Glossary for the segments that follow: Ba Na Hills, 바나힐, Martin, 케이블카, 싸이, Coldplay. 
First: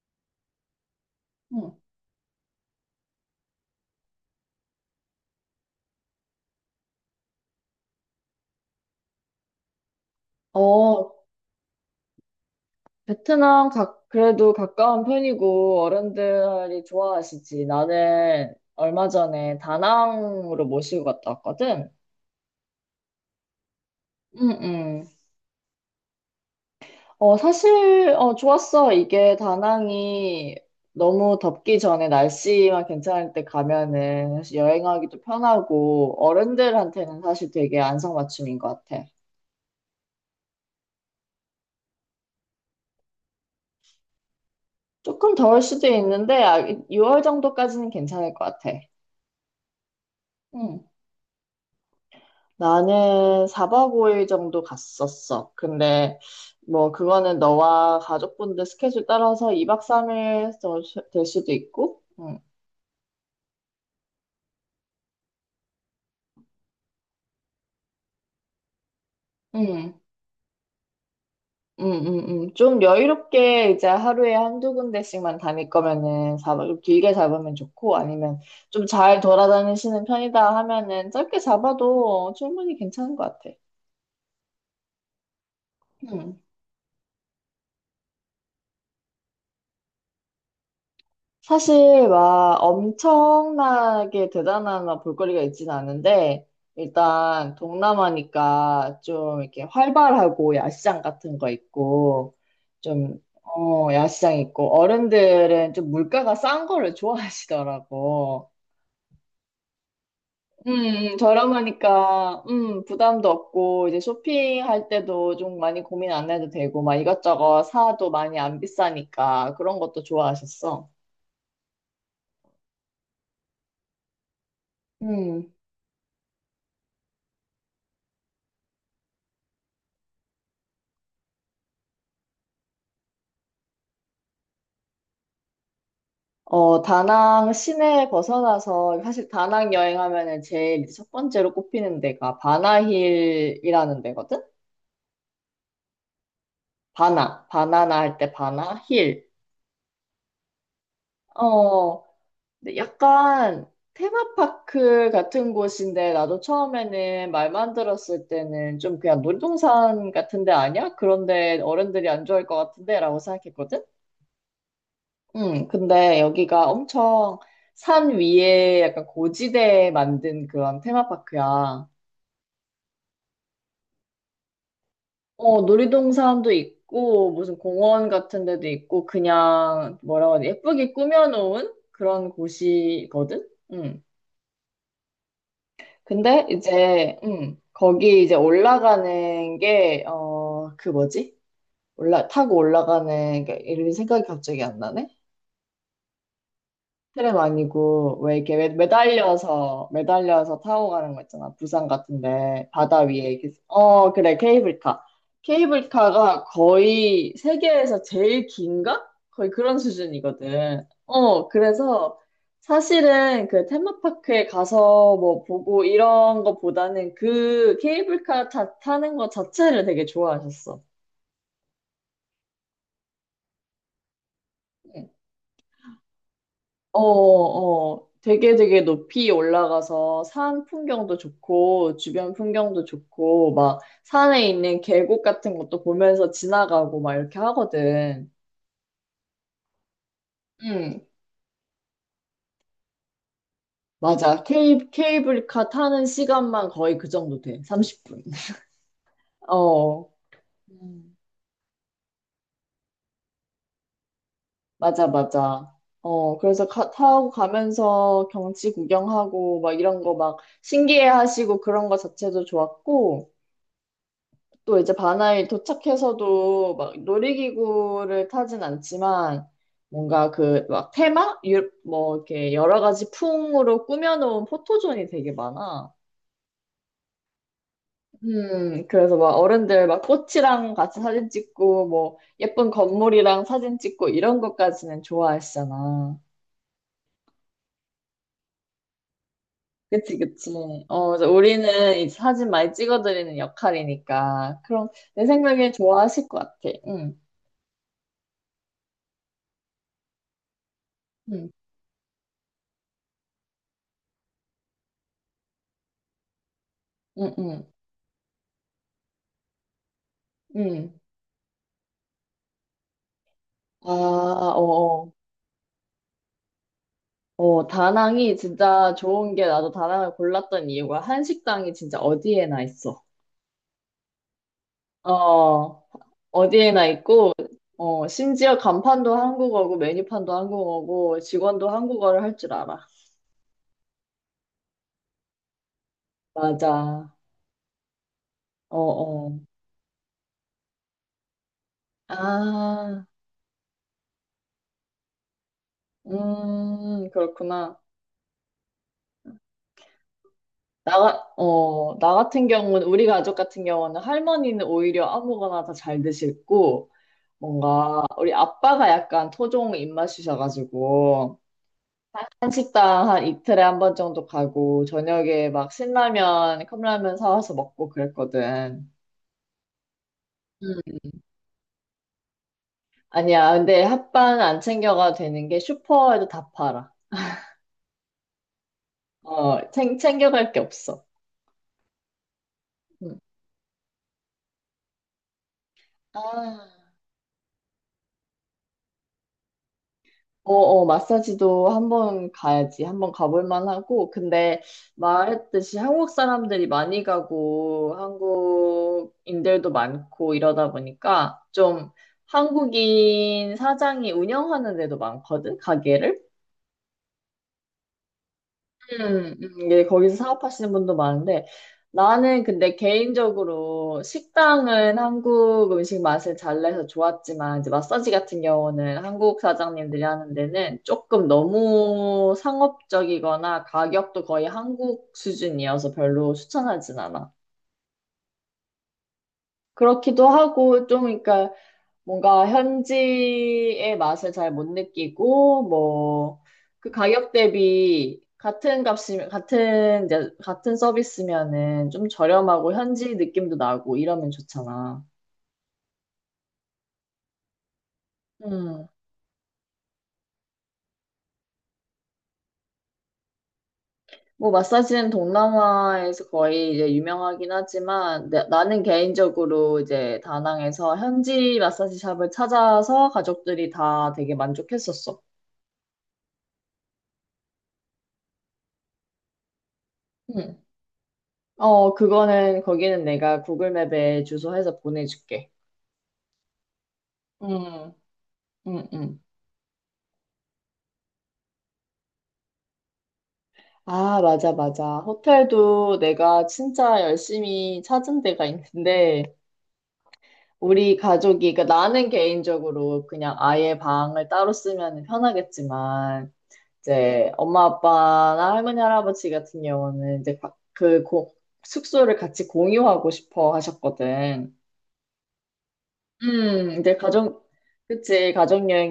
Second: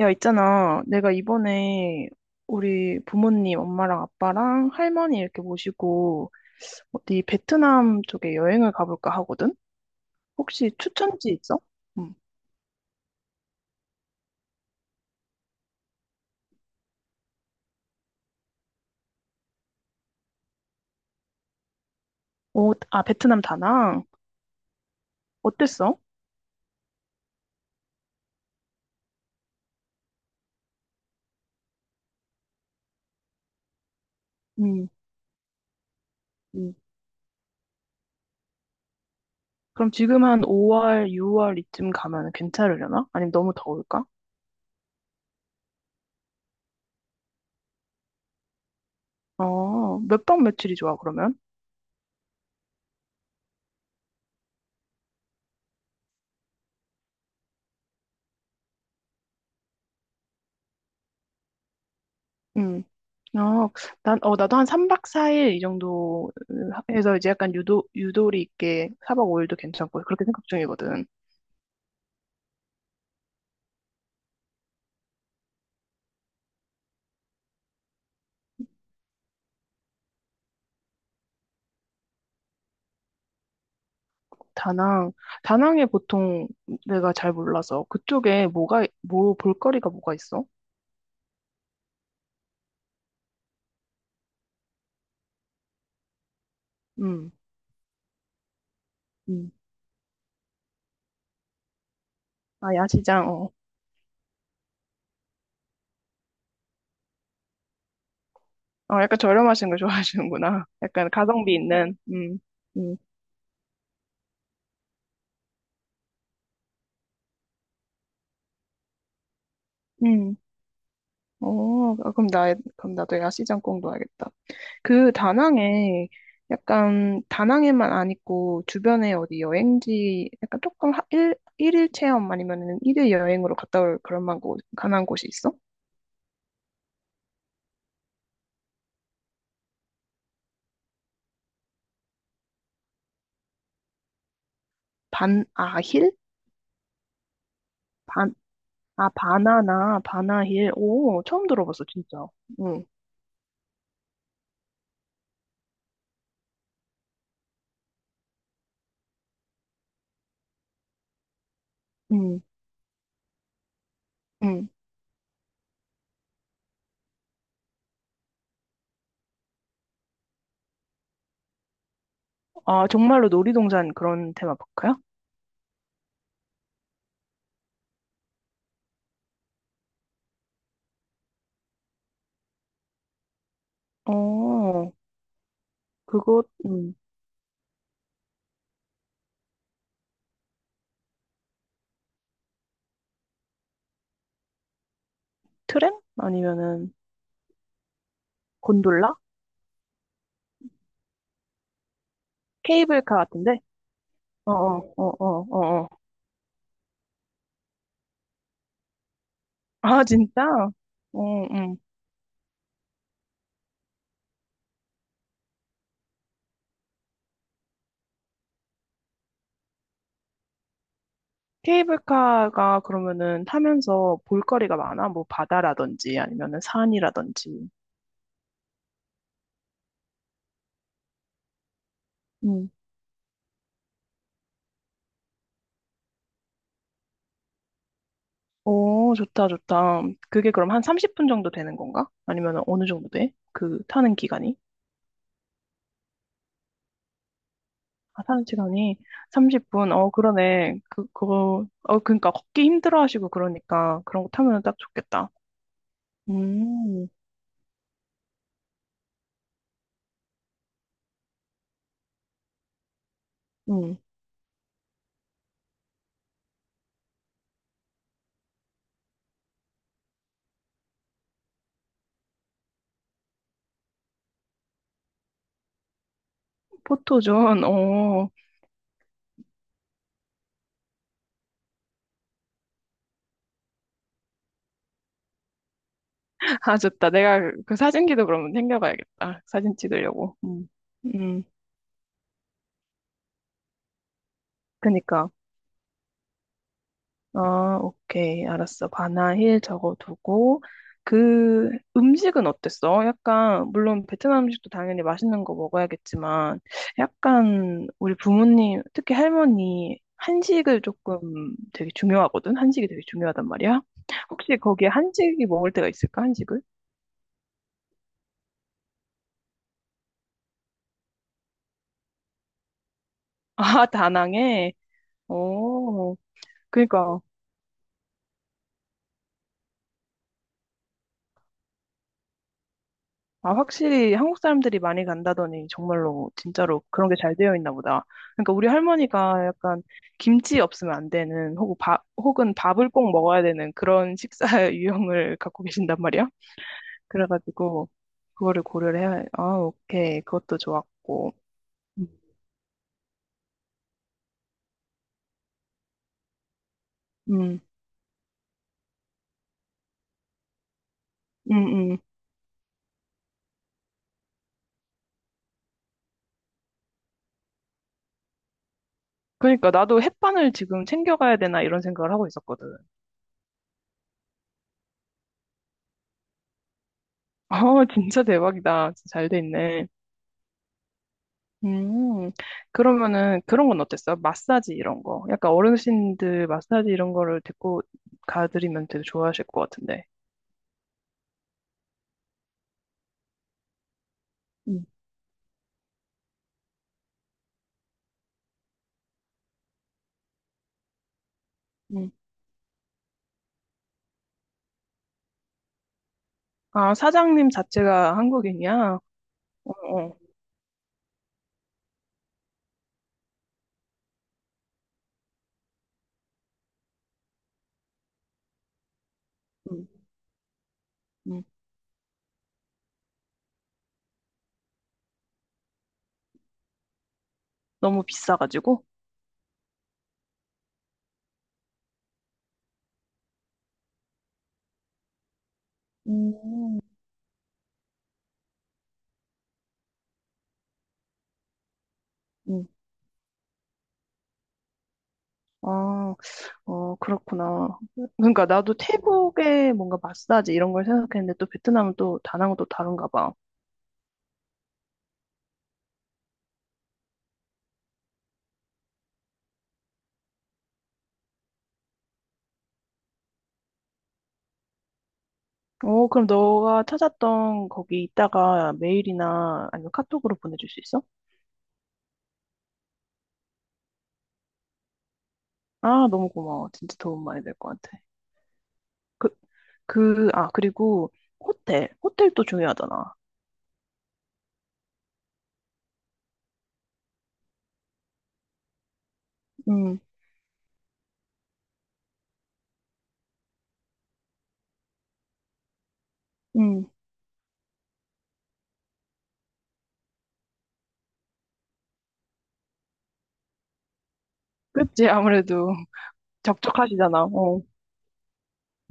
야, 있잖아. 내가 응. 이번에 우리 부모님, 엄마랑 아빠랑 할머니 이렇게 모시고 어디 베트남 쪽에 여행을 가볼까 하거든? 혹시 어, 추천지 있어? 응. 그래도 가까운 편이고 어른들이 좋아하시지. 나는 얼마 전에 다낭으로 모시고 갔다 왔거든. 오, 아, 베트남 다낭. 응, 응. 어땠어? 사실, 좋았어. 이게 다낭이 너무 덥기 전에 날씨만 괜찮을 때 가면은 사실 응, 여행하기도 편하고 응. 어른들한테는 사실 되게 안성맞춤인 것 같아. 그럼 지금 한 5월, 6월 이쯤 가면 괜찮으려나? 아니면 너무 더울까? 조금 더울 수도 있는데 6월 정도까지는 괜찮을 것 같아. 몇 박 며칠이 좋아, 그러면? 나는 4박 5일 정도 갔었어. 근데 뭐 그거는 너와 가족분들 스케줄 따라서 2박 3일 될 수도 있고. 응. 응. 어, 나도 한 3박 4일 이 정도 해서 이제 약간 유도리 있게 4박 5일도 응. 괜찮고 그렇게 생각 중이거든. 응, 응, 응. 좀 여유롭게 이제 하루에 한두 군데씩만 다닐 거면은 4박 좀 길게 잡으면 좋고 아니면 좀 잘 돌아다니시는 편이다 하면은 짧게 잡아도 충분히 괜찮은 것 같아. 다낭, 다낭에 응. 보통 내가 잘 몰라서 그쪽에 뭐 볼거리가 뭐가 있어? 사실 막 엄청나게 대단한 막 볼거리가 있진 않은데 음, 일단 동남아니까 좀 음. 이렇게 활발하고 야시장 같은 거 있고 아, 좀 야시장, 어. 야시장 있고 어른들은 좀 물가가 싼 거를 좋아하시더라고. 어, 약간 저렴하신 걸 좋아하시는구나. 약간 가성비 있는, 저렴하니까 음, 부담도 없고 이제 쇼핑할 때도 좀 많이 고민 안 해도 되고 막 이것저것 사도 많이 안 비싸니까 그런 것도 음. 좋아하셨어. 아, 그럼 나도 야시장 꼭 넣어야겠다. 그 다낭에 약간 다낭에만 안 있고 주변에 어디 여행지 약간 조금 일일 체험 아니면은 일일 여행으로 갔다 올 그런 가난 곳이 있어? 다낭 시내 벗어나서, 사실 다낭 여행하면은 제일 이제 첫 번째로 꼽히는 데가 바나힐이라는 데거든? 반아힐? 바나나 할 때 반, 바나, 아, 힐. 바나나, 바나힐. 오, 처음 들어봤어, 어, 진짜. 근데 응, 약간 테마파크 같은 곳인데, 나도 처음에는 말만 들었을 때는 좀 그냥 놀이동산 같은 데 아니야? 그런데 어른들이 안 응, 좋아할 것 같은데? 라고 생각했거든? 응. 응, 근데 여기가 엄청 산 위에 약간 고지대에 만든 그런 테마파크야. 아, 정말로 놀이동산 그런 테마파크야? 놀이동산도 있고, 무슨 공원 같은 데도 있고, 그냥, 뭐라고 하지, 예쁘게 꾸며놓은 그런 곳이거든? 음. 어, 그거, 근데 이제, 거기 이제 올라가는 게, 그 뭐지? 타고 올라가는, 게 이름이 생각이 갑자기 안 나네? 트램? 아니면은 트램 아니고 왜 이렇게 곤돌라? 매달려서 타고 가는 거 있잖아. 부산 같은데 바다 위에 케이블카 이렇게 같은데? 그래, 어, 어, 어, 케이블카 어, 어. 어. 케이블카가 거의 세계에서 제일 긴가? 거의 그런 아, 진짜? 수준이거든. 어, 응. 그래서 사실은 그 테마파크에 가서 뭐 보고 이런 거보다는 그 케이블카 타는 거 자체를 되게 좋아하셨어. 케이블카가 그러면은 타면서 볼거리가 응. 많아? 뭐 바다라든지 아니면은 산이라든지. 되게 되게 높이 올라가서 산 풍경도 좋고, 주변 음. 풍경도 좋고, 막 산에 있는 계곡 같은 것도 보면서 지나가고 막 이렇게 하거든. 오, 좋다, 좋다. 그게 그럼 한 응, 30분 정도 되는 건가? 아니면은 어느 정도 돼? 그 타는 맞아. 기간이? 케이블카 타는 시간만 거의 그 정도 돼. 30분. 아, 타는 시간이 30분. 어, 어, 그러네. 음. 그러니까 걷기 힘들어 하시고 그러니까 그런 거 타면은 딱 맞아, 좋겠다. 맞아. 그래서 음. 타고 가면서 경치 구경하고 막 이런 거 막 신기해 하시고 그런 거 자체도 좋았고, 음. 또 이제 바나에 도착해서도 막 놀이기구를 타진 않지만 뭔가 그 막 테마? 뭐 이렇게 여러 가지 풍으로 꾸며놓은 포토존이 되게 많아. 포토존, 어, 그래서 막 어른들 막 꽃이랑 같이 사진 찍고 뭐 예쁜 건물이랑 사진 찍고 이런 것까지는 좋아하시잖아. 아, 좋다. 내가 그 사진기도 그러면 챙겨가야겠다. 사진 그치, 찍으려고. 그치. 음. 그래서 음, 우리는 이 사진 많이 찍어드리는 역할이니까. 그럼 내 그니까. 생각에 좋아하실 것 같아. 응, 아, 오케이. 알았어. 바나힐 적어두고, 응, 그 음식은 어땠어? 약간, 물론 베트남 음식도 당연히 맛있는 거 먹어야겠지만, 응, 응, 약간 우리 부모님, 특히 할머니, 한식을 응. 조금 되게 중요하거든? 한식이 되게 중요하단 말이야? 아, 혹시 거기에 어어. 한식이 먹을 때가 있을까? 한식을? 다낭이 진짜 좋은 게 나도 다낭을 골랐던 이유가 한식당이 진짜 어디에나 있어. 아, 다낭에? 어, 오, 어디에나 그니까. 있고, 심지어 간판도 한국어고, 메뉴판도 한국어고, 직원도 한국어를 할 줄 알아. 아, 확실히 한국 사람들이 많이 간다더니 정말로 진짜로 그런 맞아. 게 잘 되어 있나 보다. 그러니까 우리 어어. 할머니가 약간 김치 없으면 안 되는 혹은 밥, 혹은 밥을 아, 꼭 먹어야 되는 그런 식사 유형을 갖고 계신단 말이야. 그렇구나. 그래가지고 그거를 고려를 해야, 아, 오케이. 그것도 나, 좋았고. 음, 나 같은 경우는, 우리 가족 같은 경우는 할머니는 오히려 아무거나 다 잘 드시고, 음, 뭔가 우리 아빠가 약간 토종 입맛이셔가지고 음. 한식당 한 이틀에 한 번 정도 가고 저녁에 막 신라면, 컵라면 사와서 먹고 그랬거든. 그러니까 나도 햇반을 지금 음. 챙겨가야 되나 이런 생각을 하고 있었거든. 아니야, 근데 핫바는 안 챙겨가도 되는 게 슈퍼에도 다 팔아. 아, 진짜 대박이다. 진짜 잘 돼 있네. 챙겨갈 게 없어. 음, 음. 그러면은 그런 건 어땠어요? 마사지 이런 거. 약간 어르신들 마사지 아. 이런 거를 데리고 가드리면 되게 좋아하실 것 같은데. 마사지도 한번 가야지. 한번 가볼 만하고. 근데 음, 말했듯이 한국 사람들이 많이 가고 한국인들도 많고 이러다 보니까 좀 음. 한국인 사장이 운영하는 데도 많거든, 가게를. 아, 사장님 자체가 한국인이야? 어, 예, 어. 거기서 사업하시는 분도 많은데 나는 근데 개인적으로 식당은 한국 음식 맛을 잘 내서 좋았지만 이제 마사지 같은 경우는 한국 음, 사장님들이 하는 데는 조금 음. 너무 상업적이거나 가격도 거의 한국 수준이어서 별로 추천하진 않아. 너무 비싸가지고? 그렇기도 하고 좀 그러니까 뭔가 현지의 맛을 잘 못 느끼고 뭐 음, 그 가격 대비 같은 값이 같은 이제 같은 서비스면은 좀 음. 저렴하고 현지 느낌도 나고 이러면 좋잖아. 아, 그렇구나. 그러니까 나도 음. 태국에 뭔가 마사지 이런 걸 생각했는데 또 베트남은 또 다낭은 또 다른가 봐. 뭐 마사지는 동남아에서 거의 이제 유명하긴 하지만 나는 개인적으로 이제 다낭에서 현지 마사지 샵을 찾아서 가족들이 다 되게 만족했었어. 어, 그럼 너가 찾았던 거기 있다가 메일이나 아니면 카톡으로 음. 보내줄 수 있어? 그거는 거기는 내가 구글 맵에 주소해서 보내줄게. 아, 너무 고마워. 진짜 도움 많이 될 것 음, 같아. 음, 음. 그, 아, 그리고 호텔. 호텔도 중요하잖아. 아, 맞아, 맞아. 호텔도 내가 진짜 열심히 찾은 데가 있는데, 음, 우리 가족이, 그러니까 나는 개인적으로 그냥 아예 방을 따로 쓰면 편하겠지만, 음. 이제 엄마, 아빠나 할머니, 할아버지 같은 경우는 이제 숙소를 같이 공유하고 싶어 하셨거든. 그치, 아무래도 음, 이제 적적하시잖아. 가족, 어. 그치,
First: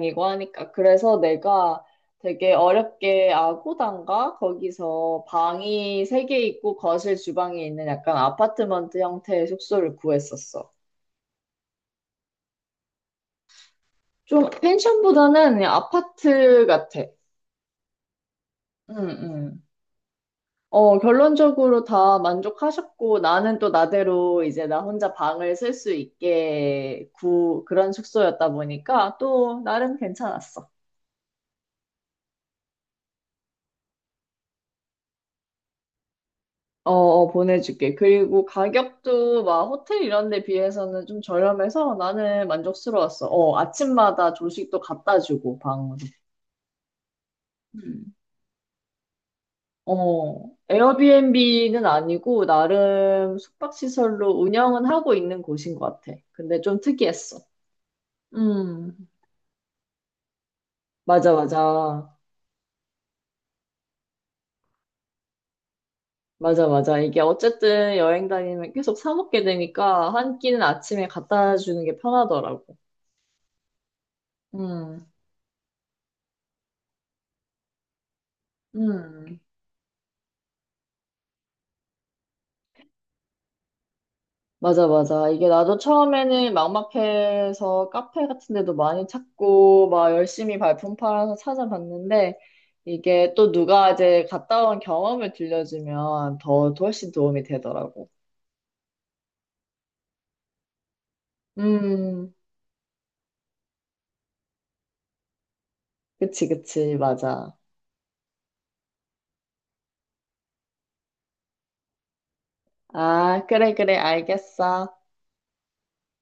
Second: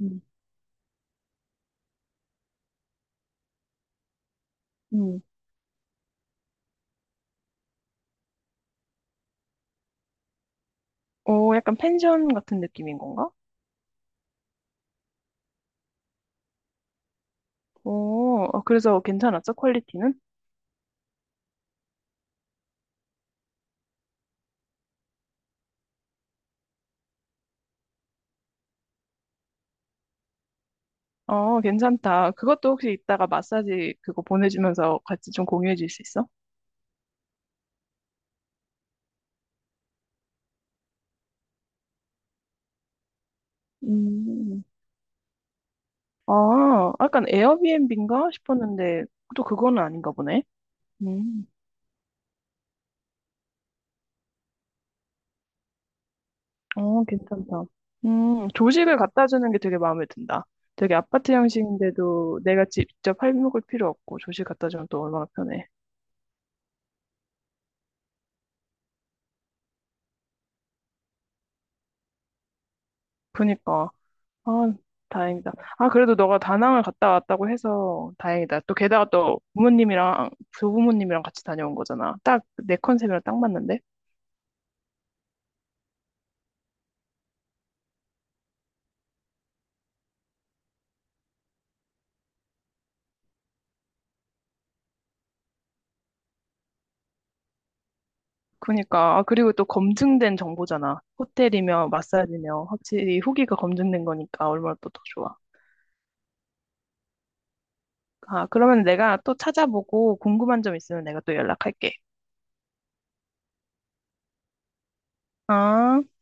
음, 하니까. 그래서 내가 되게 어렵게 아고단가? 음. 거기서 방이 3개 있고 거실 주방이 있는 약간 아파트먼트 형태의 숙소를 구했었어. 오, 약간 펜션 같은 느낌인 건가? 좀 펜션보다는 그냥 아파트 같아. 오, 응, 그래서 괜찮았어? 응. 퀄리티는? 결론적으로 다 만족하셨고, 나는 또 나대로 이제 나 혼자 방을 쓸 수 있게 그런 숙소였다 보니까 또 나름 괜찮았어. 어, 괜찮다. 그것도 혹시 이따가 마사지 그거 보내주면서 같이 좀 공유해 줄 수 있어? 보내줄게. 그리고 가격도 막 호텔 이런 데 비해서는 좀 저렴해서 나는 만족스러웠어. 아침마다 음. 조식도 갖다 주고, 방으로. 아, 약간 음. 에어비앤비인가 싶었는데 또 그거는 아닌가 보네. 음. 에어비앤비는 아니고, 나름 숙박시설로 운영은 하고 있는 곳인 것 같아. 근데 좀 어, 특이했어. 괜찮다. 음, 조식을 갖다 주는 게 되게 마음에 든다. 되게 맞아, 아파트 맞아. 형식인데도 내가 직접 해 먹을 필요 없고 조식 갖다 주면 또 얼마나 편해. 맞아, 맞아. 이게 어쨌든 여행 다니면 계속 사 먹게 되니까 한 끼는 아침에 갖다 주는 게 편하더라고. 그니까. 아, 음, 다행이다. 아, 그래도 너가 다낭을 갔다 왔다고 해서 다행이다. 또 게다가 음. 또 부모님이랑, 조부모님이랑 같이 다녀온 거잖아. 딱 내 컨셉이랑 딱 맞는데? 맞아, 맞아. 이게 나도 처음에는 막막해서 카페 같은 데도 많이 찾고, 막 열심히 발품 팔아서 찾아봤는데, 이게 또 누가 이제 갔다 온 경험을 들려주면 더 훨씬 도움이 되더라고. 그니까. 아, 그리고 또 검증된 정보잖아. 호텔이며 음, 마사지며 확실히 후기가 검증된 거니까 얼마나 또 더 좋아. 그치, 그치, 맞아. 아, 그러면 내가 또 찾아보고 궁금한 점 있으면 내가 또 연락할게. 아, 그래, 그래, 알겠어. 아.